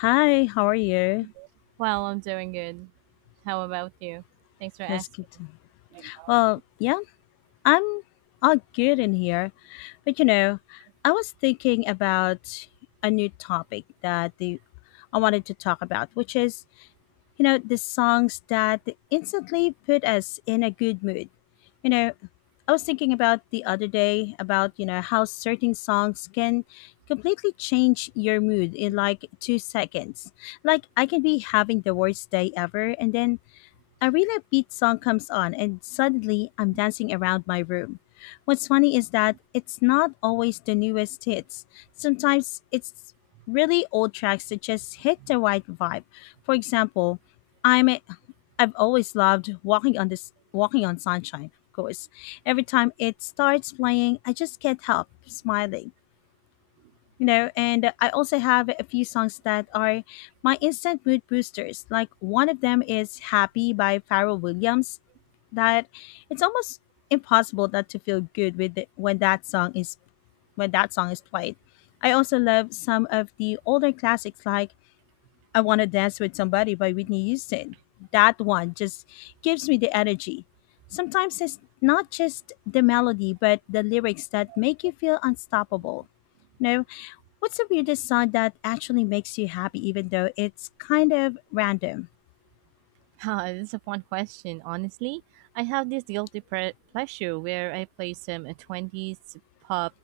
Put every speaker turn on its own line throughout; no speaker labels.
Hi, how are you?
Well, I'm doing good. How about you? Thanks for
Let's
asking.
get to. Well, yeah, I'm all good in here. But you know, I was thinking about a new topic I wanted to talk about, which is, the songs that instantly put us in a good mood. You know, I was thinking about the other day about, how certain songs can completely change your mood in like 2 seconds. Like, I can be having the worst day ever, and then a really upbeat song comes on, and suddenly I'm dancing around my room. What's funny is that it's not always the newest hits. Sometimes it's really old tracks that just hit the right vibe. For example, I'm a, I've always loved "Walking on this Walking on Sunshine." Of course, every time it starts playing, I just can't help smiling. And I also have a few songs that are my instant mood boosters, like one of them is Happy by Pharrell Williams. That It's almost impossible not to feel good with it when that song is played. I also love some of the older classics, like I Want to Dance with Somebody by Whitney Houston. That one just gives me the energy. Sometimes it's not just the melody but the lyrics that make you feel unstoppable. No, what's the weirdest sound that actually makes you happy, even though it's kind of random?
Ah, this is a fun question. Honestly, I have this guilty pleasure where I play some 20s pop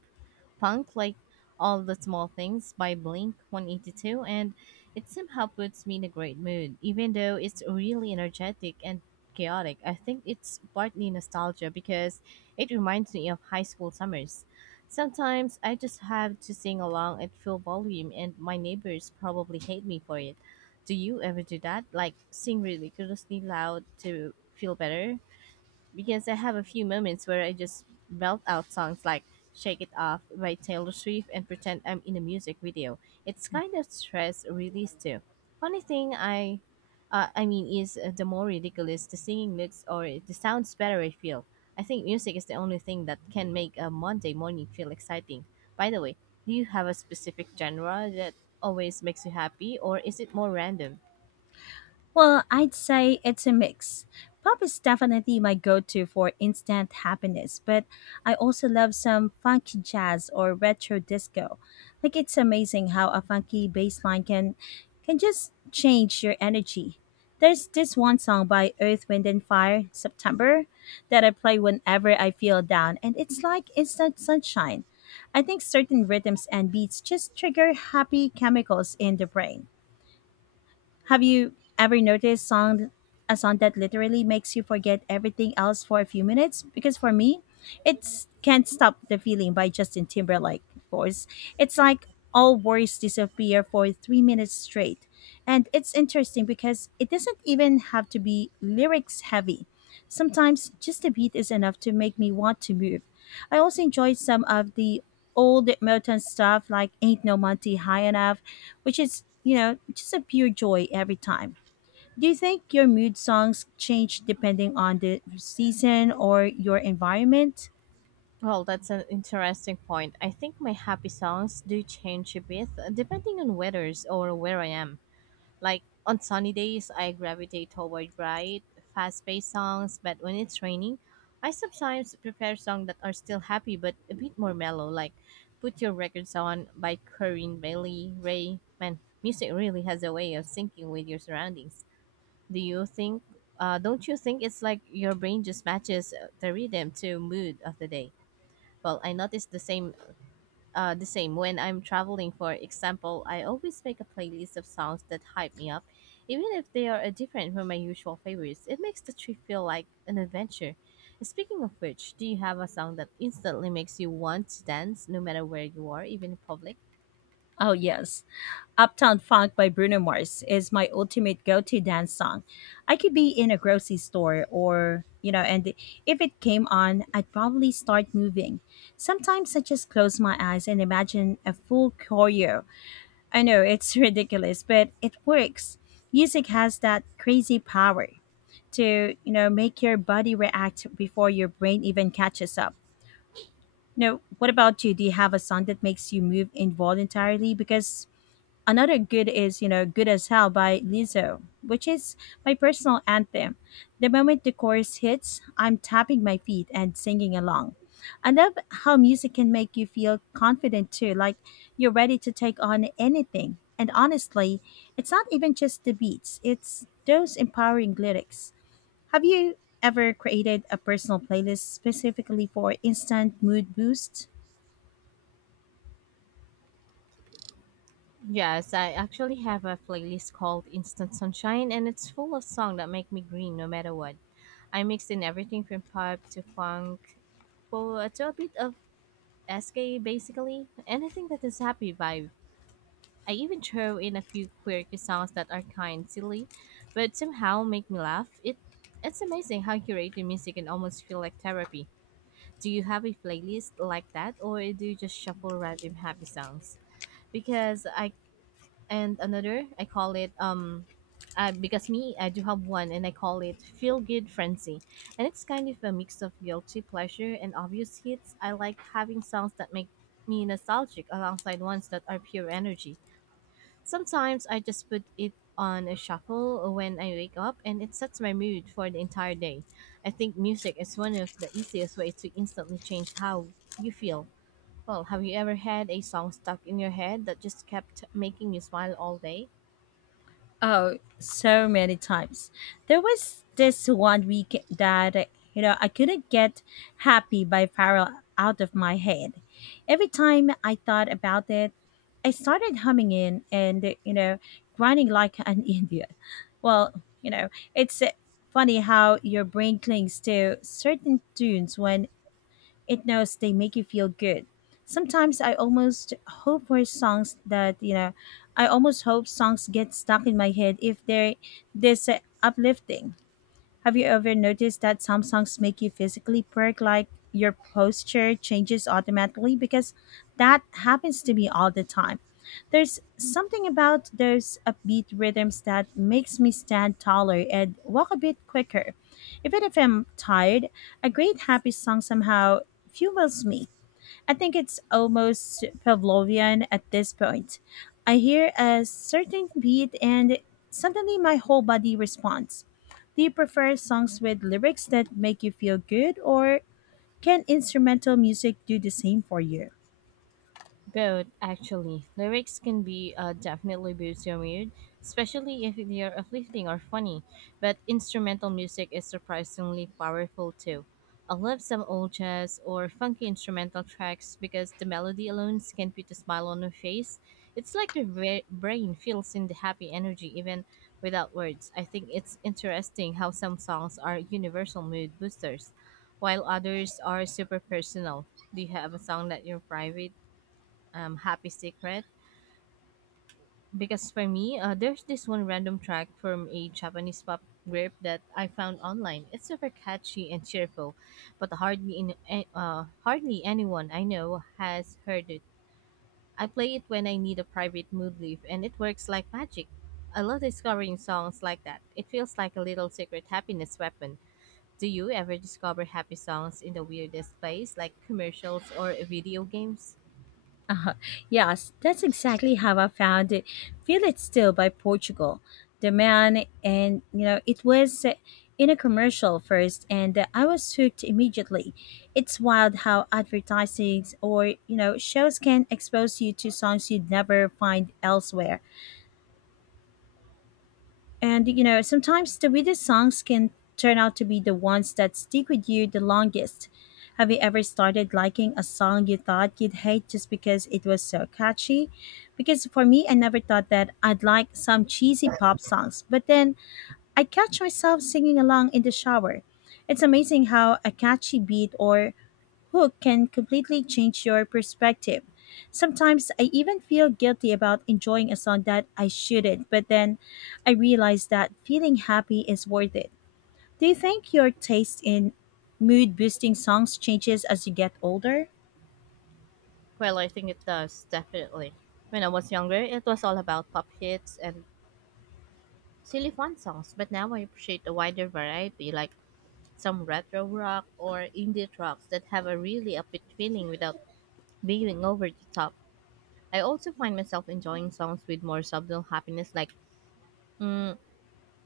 Punk, like All the Small Things by Blink 182, and it somehow puts me in a great mood. Even though it's really energetic and chaotic, I think it's partly nostalgia because it reminds me of high school summers. Sometimes I just have to sing along at full volume, and my neighbors probably hate me for it. Do you ever do that? Like sing ridiculously loud to feel better? Because I have a few moments where I just belt out songs like Shake It Off by Taylor Swift and pretend I'm in a music video. It's kind of stress release too. Funny thing I mean is the more ridiculous the singing looks or the sounds better I feel. I think music is the only thing that can make a Monday morning feel exciting. By the way, do you have a specific genre that always makes you happy or is it more random?
Well, I'd say it's a mix. Pop is definitely my go to for instant happiness, but I also love some funky jazz or retro disco. Like, it's amazing how a funky bass line can just change your energy. There's this one song by Earth, Wind and Fire, September, that I play whenever I feel down, and it's like instant sunshine. I think certain rhythms and beats just trigger happy chemicals in the brain. Have you ever noticed song a song that literally makes you forget everything else for a few minutes? Because for me, it's Can't Stop the Feeling by Justin Timberlake, of course. It's like all worries disappear for 3 minutes straight. And it's interesting because it doesn't even have to be lyrics heavy. Sometimes just a beat is enough to make me want to move. I also enjoy some of the old Motown stuff like Ain't No Monty High Enough, which is, just a pure joy every time. Do you think your mood songs change depending on the season or your environment?
Well, that's an interesting point. I think my happy songs do change a bit depending on weathers or where I am. Like on sunny days, I gravitate toward bright, fast-paced songs, but when it's raining, I sometimes prefer songs that are still happy but a bit more mellow, like Put Your Records On by Corinne Bailey Ray. Man, music really has a way of syncing with your surroundings. Do you think don't you think it's like your brain just matches the rhythm to mood of the day? Well, I notice the same when I'm traveling. For example, I always make a playlist of songs that hype me up, even if they are different from my usual favorites. It makes the trip feel like an adventure. Speaking of which, do you have a song that instantly makes you want to dance, no matter where you are, even in public?
Oh, yes. Uptown Funk by Bruno Mars is my ultimate go to dance song. I could be in a grocery store or, you know, and if it came on, I'd probably start moving. Sometimes I just close my eyes and imagine a full choreo. I know it's ridiculous, but it works. Music has that crazy power to, make your body react before your brain even catches up. You know, what about you? Do you have a song that makes you move involuntarily? Because another good is, Good as Hell by Lizzo, which is my personal anthem. The moment the chorus hits, I'm tapping my feet and singing along. I love how music can make you feel confident too, like you're ready to take on anything. And honestly, it's not even just the beats, it's those empowering lyrics. Have you ever created a personal playlist specifically for instant mood boosts?
Yes, I actually have a playlist called Instant Sunshine, and it's full of songs that make me green no matter what. I mix in everything from pop to funk to a bit of SK basically. Anything that is happy vibe. I even throw in a few quirky songs that are kind silly, but somehow make me laugh. It's amazing how curated music can almost feel like therapy. Do you have a playlist like that or do you just shuffle random happy songs? Because I and another I call it because me I do have one and I call it feel good frenzy, and it's kind of a mix of guilty pleasure and obvious hits. I like having songs that make me nostalgic alongside ones that are pure energy. Sometimes I just put it on a shuffle when I wake up and it sets my mood for the entire day. I think music is one of the easiest ways to instantly change how you feel. Well, have you ever had a song stuck in your head that just kept making you smile all day?
Oh, so many times. There was this one week that, you know, I couldn't get Happy by Pharrell out of my head. Every time I thought about it, I started humming in and, grinding like an idiot. Well, it's funny how your brain clings to certain tunes when it knows they make you feel good. Sometimes I almost hope for songs that you know, I almost hope songs get stuck in my head if they're this uplifting. Have you ever noticed that some songs make you physically perk, like your posture changes automatically? Because that happens to me all the time. There's something about those upbeat rhythms that makes me stand taller and walk a bit quicker. Even if I'm tired, a great happy song somehow fuels me. I think it's almost Pavlovian at this point. I hear a certain beat and suddenly my whole body responds. Do you prefer songs with lyrics that make you feel good, or can instrumental music do the same for you?
Both, actually. Lyrics can be definitely boost your mood, especially if they are uplifting or funny. But instrumental music is surprisingly powerful too. I love some old jazz or funky instrumental tracks because the melody alone can put a smile on your face. It's like your brain feels in the happy energy even without words. I think it's interesting how some songs are universal mood boosters, while others are super personal. Do you have a song that you're private? Happy secret, because for me there's this one random track from a Japanese pop group that I found online. It's super catchy and cheerful, but hardly anyone I know has heard it. I play it when I need a private mood lift and it works like magic. I love discovering songs like that. It feels like a little secret happiness weapon. Do you ever discover happy songs in the weirdest place, like commercials or video games?
Uh, yes, that's exactly how I found it. Feel It Still by Portugal. The Man, and you know, it was in a commercial first, and I was hooked immediately. It's wild how advertising or, shows can expose you to songs you'd never find elsewhere. And you know, sometimes the weirdest songs can turn out to be the ones that stick with you the longest. Have you ever started liking a song you thought you'd hate just because it was so catchy? Because for me, I never thought that I'd like some cheesy pop songs, but then I catch myself singing along in the shower. It's amazing how a catchy beat or hook can completely change your perspective. Sometimes I even feel guilty about enjoying a song that I shouldn't, but then I realize that feeling happy is worth it. Do you think your taste in mood boosting songs changes as you get older?
Well, I think it does, definitely. When I was younger, it was all about pop hits and silly fun songs, but now I appreciate a wider variety, like some retro rock or indie tracks that have a really upbeat feeling without being over the top. I also find myself enjoying songs with more subtle happiness, like mm,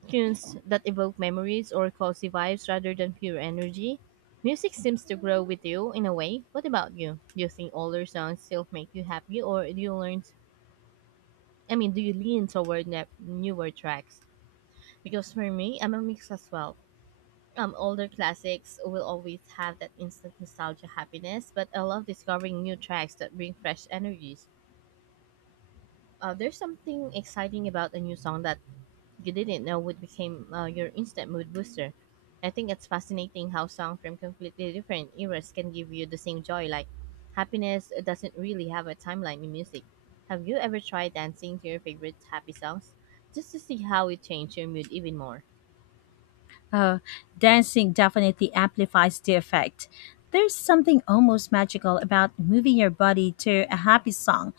tunes that evoke memories or cozy vibes rather than pure energy. Music seems to grow with you in a way. What about you? Do you think older songs still make you happy, or do you learn I mean, do you lean toward newer tracks? Because for me, I'm a mix as well. Older classics will always have that instant nostalgia happiness, but I love discovering new tracks that bring fresh energies. There's something exciting about a new song that you didn't know would became your instant mood booster. I think it's fascinating how songs from completely different eras can give you the same joy. Like, happiness doesn't really have a timeline in music. Have you ever tried dancing to your favorite happy songs just to see how it changed your mood even more?
Uh, Dancing definitely amplifies the effect. There's something almost magical about moving your body to a happy song.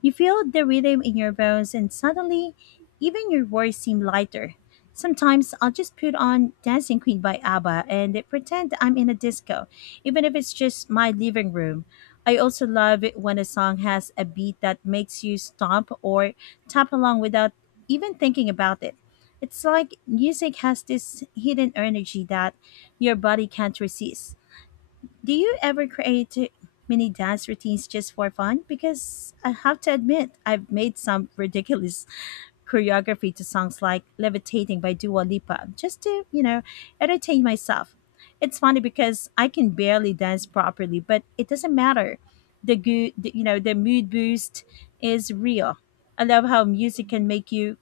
You feel the rhythm in your bones, and suddenly, even your worries seem lighter. Sometimes I'll just put on Dancing Queen by ABBA and pretend I'm in a disco, even if it's just my living room. I also love it when a song has a beat that makes you stomp or tap along without even thinking about it. It's like music has this hidden energy that your body can't resist. Do you ever create mini dance routines just for fun? Because I have to admit, I've made some ridiculous choreography to songs like Levitating by Dua Lipa just to, entertain myself. It's funny because I can barely dance properly, but it doesn't matter. The good, you know, the mood boost is real. I love how music can make you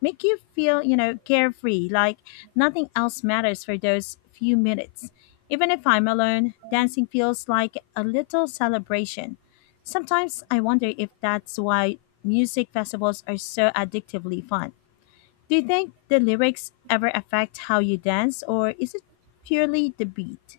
make you feel, carefree, like nothing else matters for those few minutes. Even if I'm alone, dancing feels like a little celebration. Sometimes I wonder if that's why music festivals are so addictively fun. Do you think the lyrics ever affect how you dance, or is it purely the beat?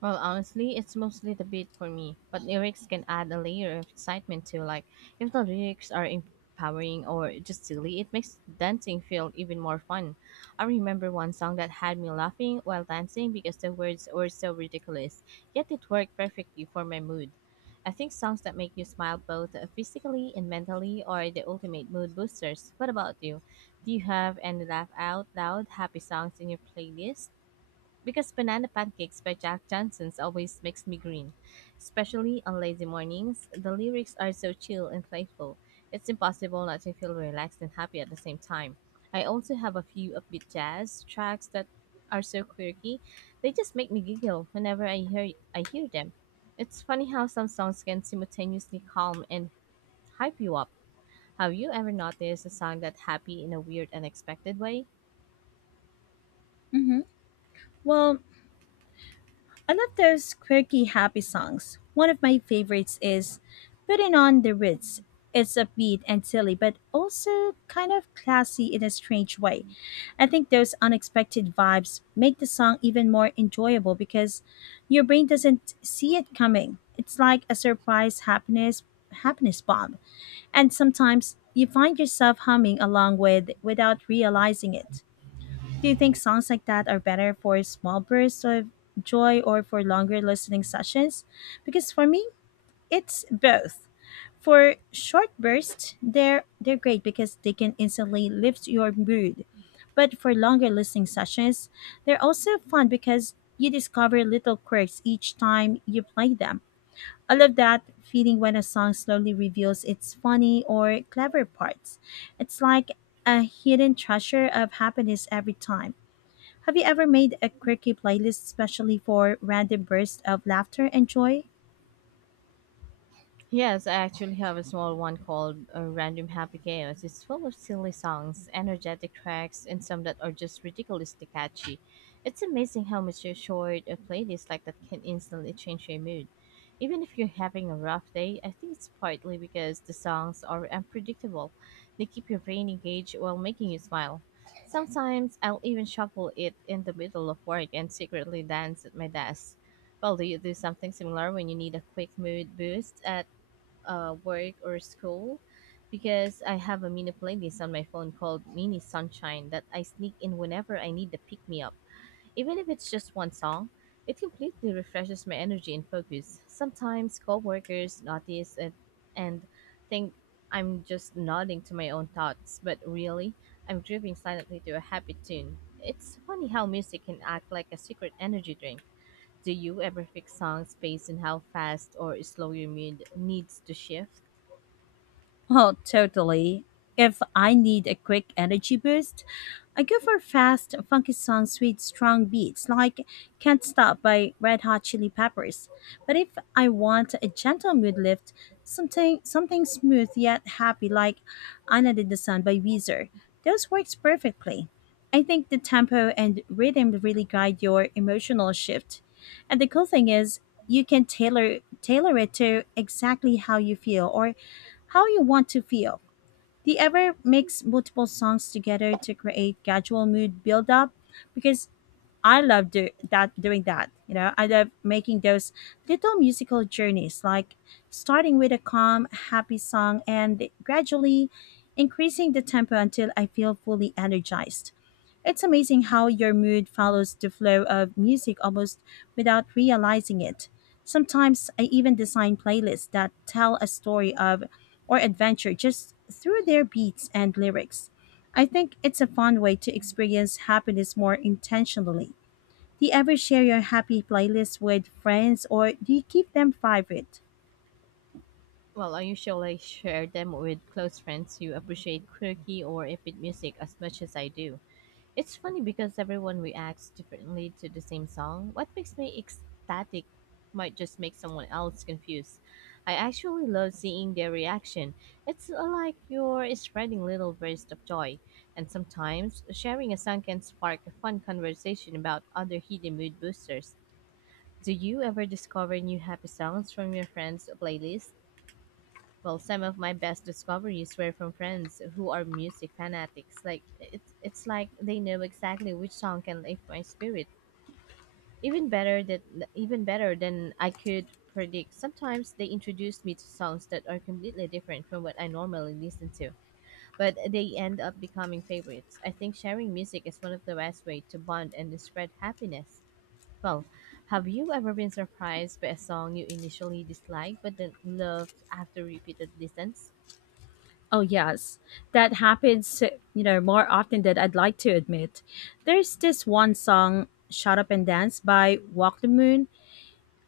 Well, honestly, it's mostly the beat for me, but lyrics can add a layer of excitement too. Like, if the lyrics are empowering or just silly, it makes dancing feel even more fun. I remember one song that had me laughing while dancing because the words were so ridiculous, yet it worked perfectly for my mood. I think songs that make you smile both physically and mentally are the ultimate mood boosters. What about you? Do you have any laugh out loud happy songs in your playlist? Because Banana Pancakes by Jack Johnson's always makes me green, especially on lazy mornings. The lyrics are so chill and playful. It's impossible not to feel relaxed and happy at the same time. I also have a few upbeat jazz tracks that are so quirky. They just make me giggle whenever I hear them. It's funny how some songs can simultaneously calm and hype you up. Have you ever noticed a song that happy in a weird unexpected way?
Hmm. Well, I love those quirky, happy songs. One of my favorites is Putting on the Ritz. It's upbeat and silly, but also kind of classy in a strange way. I think those unexpected vibes make the song even more enjoyable because your brain doesn't see it coming. It's like a surprise happiness bomb. And sometimes you find yourself humming along without realizing it. Do you think songs like that are better for small bursts of joy or for longer listening sessions? Because for me, it's both. For short bursts, they're great because they can instantly lift your mood. But for longer listening sessions, they're also fun because you discover little quirks each time you play them. I love that feeling when a song slowly reveals its funny or clever parts. It's like a hidden treasure of happiness every time. Have you ever made a quirky playlist especially for random bursts of laughter and joy?
Yes, I actually have a small one called Random Happy Chaos. It's full of silly songs, energetic tracks, and some that are just ridiculously catchy. It's amazing how much a short a playlist like that can instantly change your mood, even if you're having a rough day. I think it's partly because the songs are unpredictable. They keep your brain engaged while making you smile. Sometimes I'll even shuffle it in the middle of work and secretly dance at my desk. Well, do you do something similar when you need a quick mood boost at work or school? Because I have a mini playlist on my phone called Mini Sunshine that I sneak in whenever I need to pick me up. Even if it's just one song, it completely refreshes my energy and focus. Sometimes coworkers notice it and think I'm just nodding to my own thoughts, but really, I'm dripping silently to a happy tune. It's funny how music can act like a secret energy drink. Do you ever fix songs based on how fast or slow your mood needs to shift?
Well, totally. If I need a quick energy boost, I go for fast, funky songs with strong beats like Can't Stop by Red Hot Chili Peppers. But if I want a gentle mood lift, something smooth yet happy like Anna Did the Sun by Weezer. Those works perfectly. I think the tempo and rhythm really guide your emotional shift. And the cool thing is you can tailor it to exactly how you feel or how you want to feel. The ever mix multiple songs together to create gradual mood build up because I love do- that doing that. You know, I love making those little musical journeys, like starting with a calm, happy song and gradually increasing the tempo until I feel fully energized. It's amazing how your mood follows the flow of music almost without realizing it. Sometimes I even design playlists that tell a story of or adventure just through their beats and lyrics. I think it's a fun way to experience happiness more intentionally. Do you ever share your happy playlist with friends, or do you keep them private?
Well, I usually share them with close friends who appreciate quirky or epic music as much as I do. It's funny because everyone reacts differently to the same song. What makes me ecstatic might just make someone else confused. I actually love seeing their reaction. It's like you're spreading little bursts of joy. And sometimes sharing a song can spark a fun conversation about other hidden mood boosters. Do you ever discover new happy songs from your friends' playlist? Well, some of my best discoveries were from friends who are music fanatics. Like it's like they know exactly which song can lift my spirit. Even better that Even better than I could predict. Sometimes they introduce me to songs that are completely different from what I normally listen to, but they end up becoming favorites. I think sharing music is one of the best way to bond and to spread happiness. Well, have you ever been surprised by a song you initially disliked but then loved after repeated listens?
Oh, yes. That happens, you know, more often than I'd like to admit. There's this one song, Shut Up and Dance by Walk the Moon.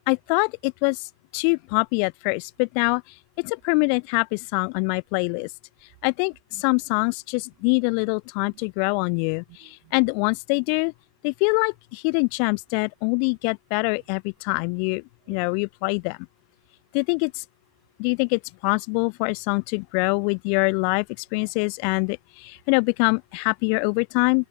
I thought it was too poppy at first, but now it's a permanent happy song on my playlist. I think some songs just need a little time to grow on you. And once they do, they feel like hidden gems that only get better every time you play them. Do you think it's do you think it's possible for a song to grow with your life experiences and become happier over time?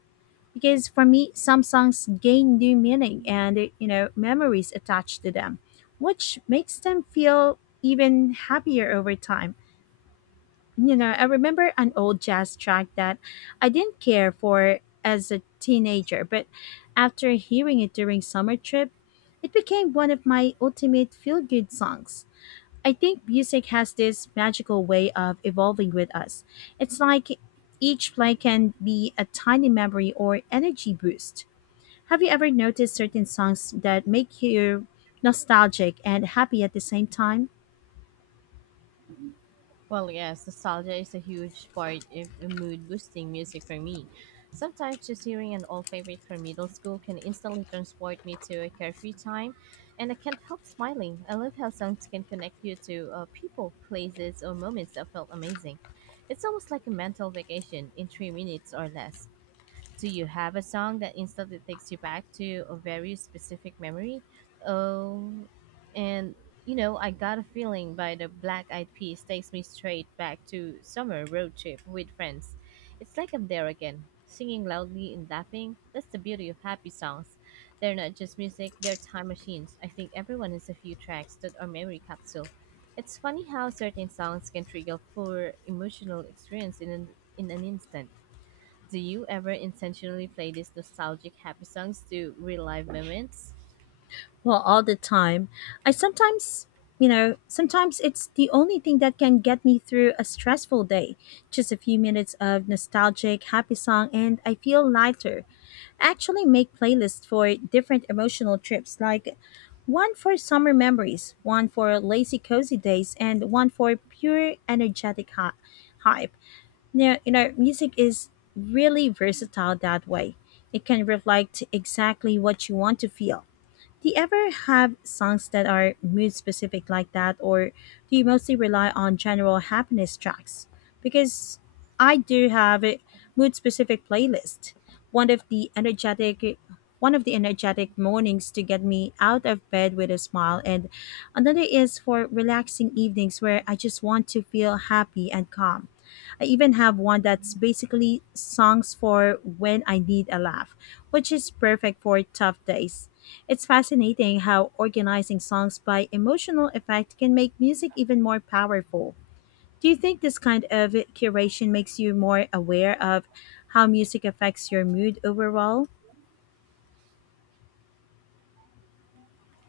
Because for me, some songs gain new meaning and memories attached to them, which makes them feel even happier over time. I remember an old jazz track that I didn't care for as a teenager, but after hearing it during summer trip, it became one of my ultimate feel good songs. I think music has this magical way of evolving with us. It's like each play can be a tiny memory or energy boost. Have you ever noticed certain songs that make you nostalgic and happy at the same time?
Well, yes, nostalgia is a huge part of mood boosting music for me. Sometimes just hearing an old favorite from middle school can instantly transport me to a carefree time, and I can't help smiling. I love how songs can connect you to people, places, or moments that felt amazing. It's almost like a mental vacation in 3 minutes or less. Do you have a song that instantly takes you back to a very specific memory? Oh, and I Got a Feeling by the Black Eyed Peas takes me straight back to summer road trip with friends. It's like I'm there again, singing loudly and laughing. That's the beauty of happy songs. They're not just music, they're time machines. I think everyone has a few tracks that are memory capsule. It's funny how certain songs can trigger poor emotional experience in an instant. Do you ever intentionally play these nostalgic happy songs to relive moments?
Well, all the time. I sometimes it's the only thing that can get me through a stressful day. Just a few minutes of nostalgic, happy song, and I feel lighter. Actually make playlists for different emotional trips, like one for summer memories, one for lazy cozy days, and one for pure energetic hype. Now, music is really versatile that way. It can reflect exactly what you want to feel. Do you ever have songs that are mood specific like that, or do you mostly rely on general happiness tracks? Because I do have a mood specific playlist. One of the energetic one of the energetic mornings to get me out of bed with a smile, and another is for relaxing evenings where I just want to feel happy and calm. I even have one that's basically songs for when I need a laugh, which is perfect for tough days. It's fascinating how organizing songs by emotional effect can make music even more powerful. Do you think this kind of curation makes you more aware of how music affects your mood overall?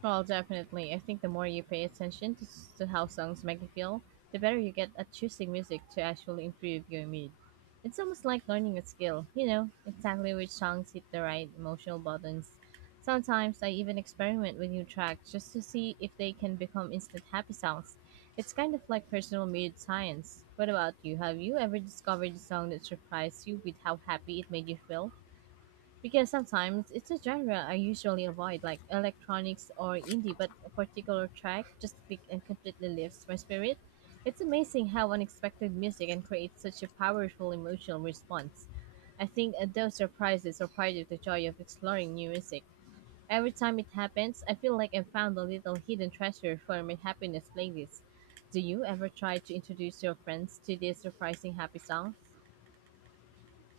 Well, definitely. I think the more you pay attention to how songs make you feel, the better you get at choosing music to actually improve your mood. It's almost like learning a skill, you know, exactly which songs hit the right emotional buttons. Sometimes I even experiment with new tracks just to see if they can become instant happy songs. It's kind of like personal mood science. What about you? Have you ever discovered a song that surprised you with how happy it made you feel? Because sometimes it's a genre I usually avoid, like electronics or indie, but a particular track just click and completely lifts my spirit. It's amazing how unexpected music can create such a powerful emotional response. I think those surprises are part of the joy of exploring new music. Every time it happens, I feel like I found a little hidden treasure for my happiness playlist. Do you ever try to introduce your friends to these surprising happy songs?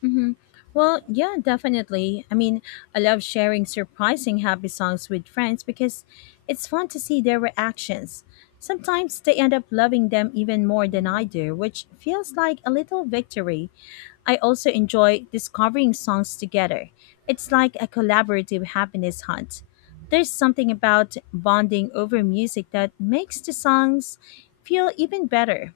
hmm Well, yeah, definitely. I mean, I love sharing surprising happy songs with friends because it's fun to see their reactions. Sometimes they end up loving them even more than I do, which feels like a little victory. I also enjoy discovering songs together. It's like a collaborative happiness hunt. There's something about bonding over music that makes the songs feel even better.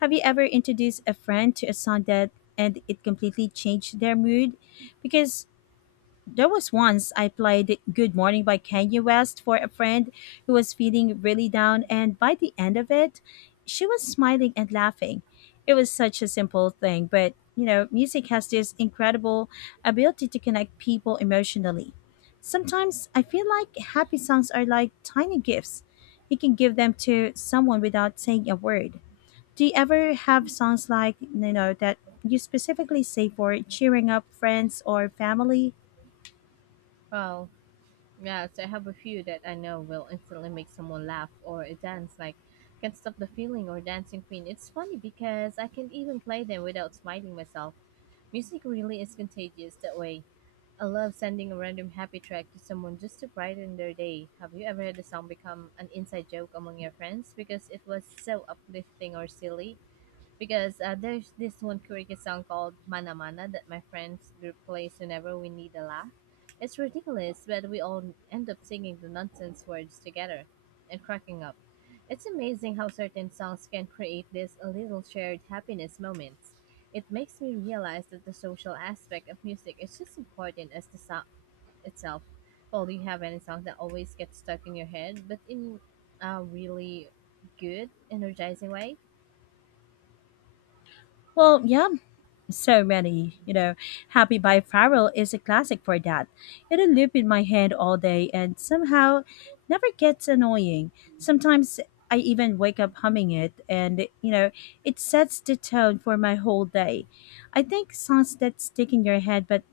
Have you ever introduced a friend to a song that and it completely changed their mood? Because there was once I played Good Morning by Kanye West for a friend who was feeling really down, and by the end of it, she was smiling and laughing. It was such a simple thing, but music has this incredible ability to connect people emotionally. Sometimes I feel like happy songs are like tiny gifts. You can give them to someone without saying a word. Do you ever have songs like, that you specifically say for cheering up friends or family?
Well, yes, I have a few that I know will instantly make someone laugh or dance, like Can't Stop the Feeling or Dancing Queen. It's funny because I can even play them without smiting myself. Music really is contagious that way. I love sending a random happy track to someone just to brighten their day. Have you ever had a song become an inside joke among your friends because it was so uplifting or silly? Because there's this one karaoke song called Mana Mana that my friends group plays whenever we need a laugh. It's ridiculous, but we all end up singing the nonsense words together and cracking up. It's amazing how certain songs can create these little shared happiness moments. It makes me realize that the social aspect of music is just important as the song itself. Well, do you have any song that always gets stuck in your head, but in a really good, energizing way?
Well, yeah, so many. Happy by Pharrell is a classic for that. It'll loop in my head all day and somehow never gets annoying. Sometimes I even wake up humming it, and it sets the tone for my whole day. I think songs that stick in your head, but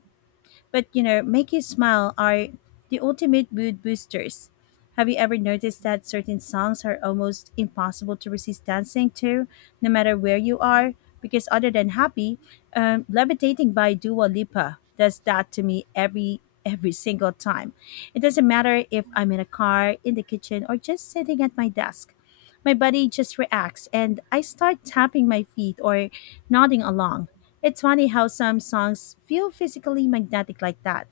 But you know, make you smile, are the ultimate mood boosters. Have you ever noticed that certain songs are almost impossible to resist dancing to, no matter where you are? Because other than Happy, "Levitating" by Dua Lipa does that to me every single time. It doesn't matter if I'm in a car, in the kitchen, or just sitting at my desk. My body just reacts, and I start tapping my feet or nodding along. It's funny how some songs feel physically magnetic like that.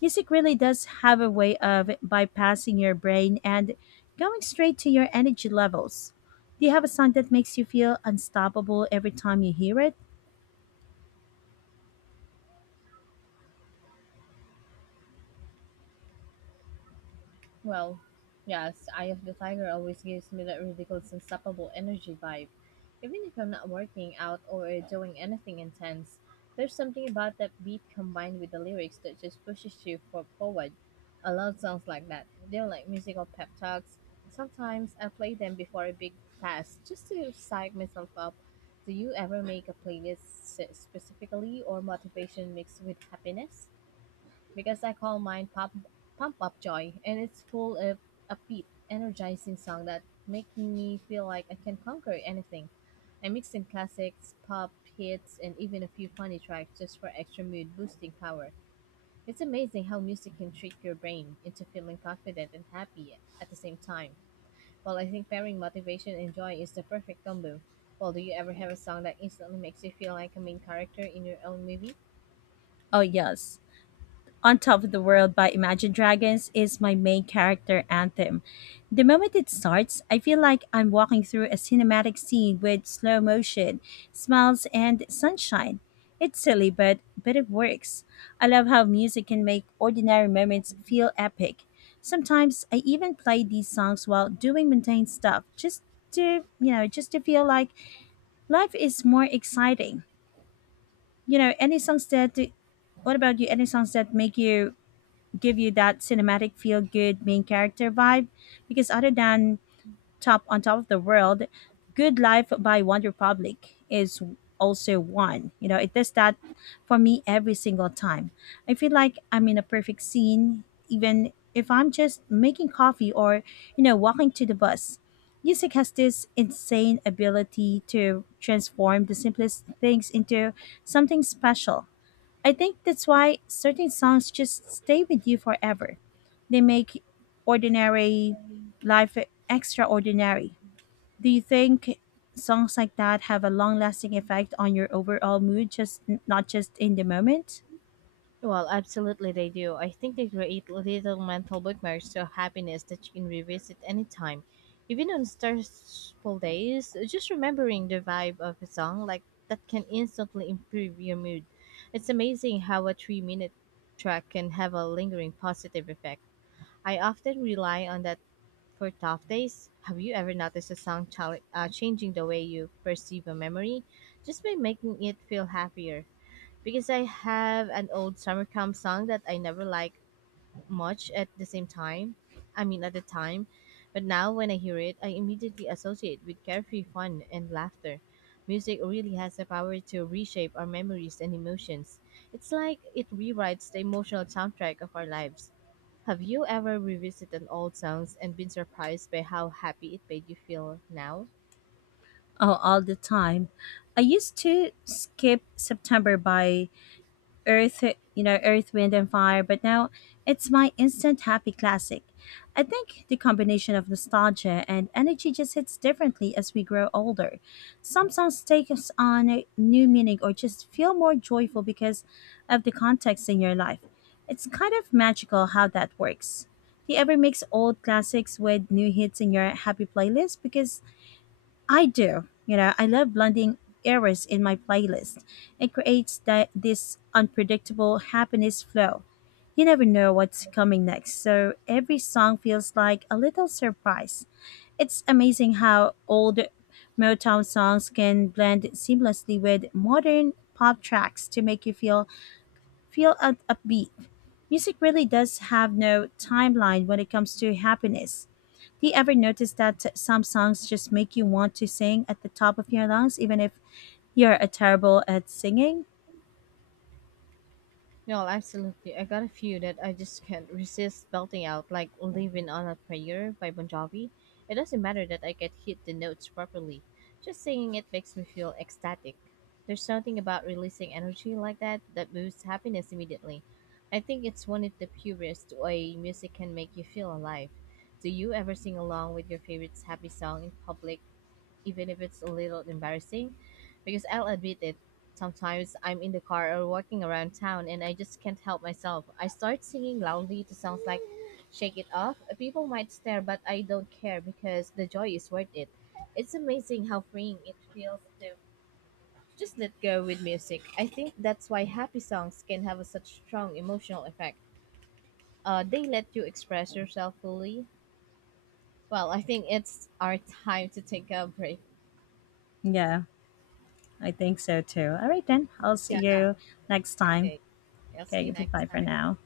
Music really does have a way of bypassing your brain and going straight to your energy levels. Do you have a song that makes you feel unstoppable every time you hear it?
Well, yes, Eye of the Tiger always gives me that ridiculous, unstoppable energy vibe. Even if I'm not working out or doing anything intense, there's something about that beat combined with the lyrics that just pushes you for forward. I love songs like that. They're like musical pep talks. Sometimes I play them before a big task just to psych myself up. Do you ever make a specifically or motivation mixed with happiness? Because I call mine Pump Up Joy, and it's full of upbeat, energizing song that make me feel like I can conquer anything. I mix in classics, pop, hits, and even a few funny tracks just for extra mood boosting power. It's amazing how music can trick your brain into feeling confident and happy at the same time. Well, I think pairing motivation and joy is the perfect combo. Well, do you ever have a song that instantly makes you feel like a main character in your own movie?
Oh, yes. On Top of the World by Imagine Dragons is my main character anthem. The moment it starts, I feel like I'm walking through a cinematic scene with slow motion, smiles, and sunshine. It's silly, but it works. I love how music can make ordinary moments feel epic. Sometimes I even play these songs while doing mundane stuff just to feel like life is more exciting. You know, any songs that What about you? Any songs that make you give you that cinematic feel good main character vibe, because other than top on top of the world, Good Life by One Republic is also one. It does that for me every single time. I feel like I'm in a perfect scene, even if I'm just making coffee or walking to the bus. Music has this insane ability to transform the simplest things into something special. I think that's why certain songs just stay with you forever. They make ordinary life extraordinary. Do you think songs like that have a long lasting effect on your overall mood, just not just in the moment?
Well, absolutely they do. I think they create little mental bookmarks of happiness that you can revisit anytime. Even on stressful days, just remembering the vibe of a song like that can instantly improve your mood. It's amazing how a 3 minute track can have a lingering positive effect. I often rely on that for tough days. Have you ever noticed a changing the way you perceive a memory just by making it feel happier? Because I have an old summer camp song that I never liked much at the time. But now when I hear it, I immediately associate with carefree fun and laughter. Music really has the power to reshape our memories and emotions. It's like it rewrites the emotional soundtrack of our lives. Have you ever revisited an old songs and been surprised by how happy it made you feel now?
Oh, all the time. I used to skip September by Earth, Earth, Wind and Fire, but now it's my instant happy classic. I think the combination of nostalgia and energy just hits differently as we grow older. Some songs take us on a new meaning or just feel more joyful because of the context in your life. It's kind of magical how that works. Do you ever mix old classics with new hits in your happy playlist? Because I do. I love blending eras in my playlist. It creates that this unpredictable happiness flow. You never know what's coming next, so every song feels like a little surprise. It's amazing how old Motown songs can blend seamlessly with modern pop tracks to make you feel upbeat. Music really does have no timeline when it comes to happiness. Do you ever notice that some songs just make you want to sing at the top of your lungs, even if you're a terrible at singing?
No, absolutely. I got a few that I just can't resist belting out, like Living on a Prayer by Bon Jovi. It doesn't matter that I can hit the notes properly. Just singing it makes me feel ecstatic. There's something about releasing energy like that that boosts happiness immediately. I think it's one of the purest way music can make you feel alive. Do you ever sing along with your favorite happy song in public even if it's a little embarrassing. Because I'll admit it, sometimes I'm in the car or walking around town and I just can't help myself. I start singing loudly to sounds like Shake It Off. People might stare, but I don't care because the joy is worth it. It's amazing how freeing it feels to just let go with music. I think that's why happy songs can have a such strong emotional effect. They let you express yourself fully. Well, I think it's our time to take a break.
Yeah, I think so too. All right, then. I'll see
Yeah.
you next time.
Okay. I'll see
Okay,
you next
goodbye for
time.
now.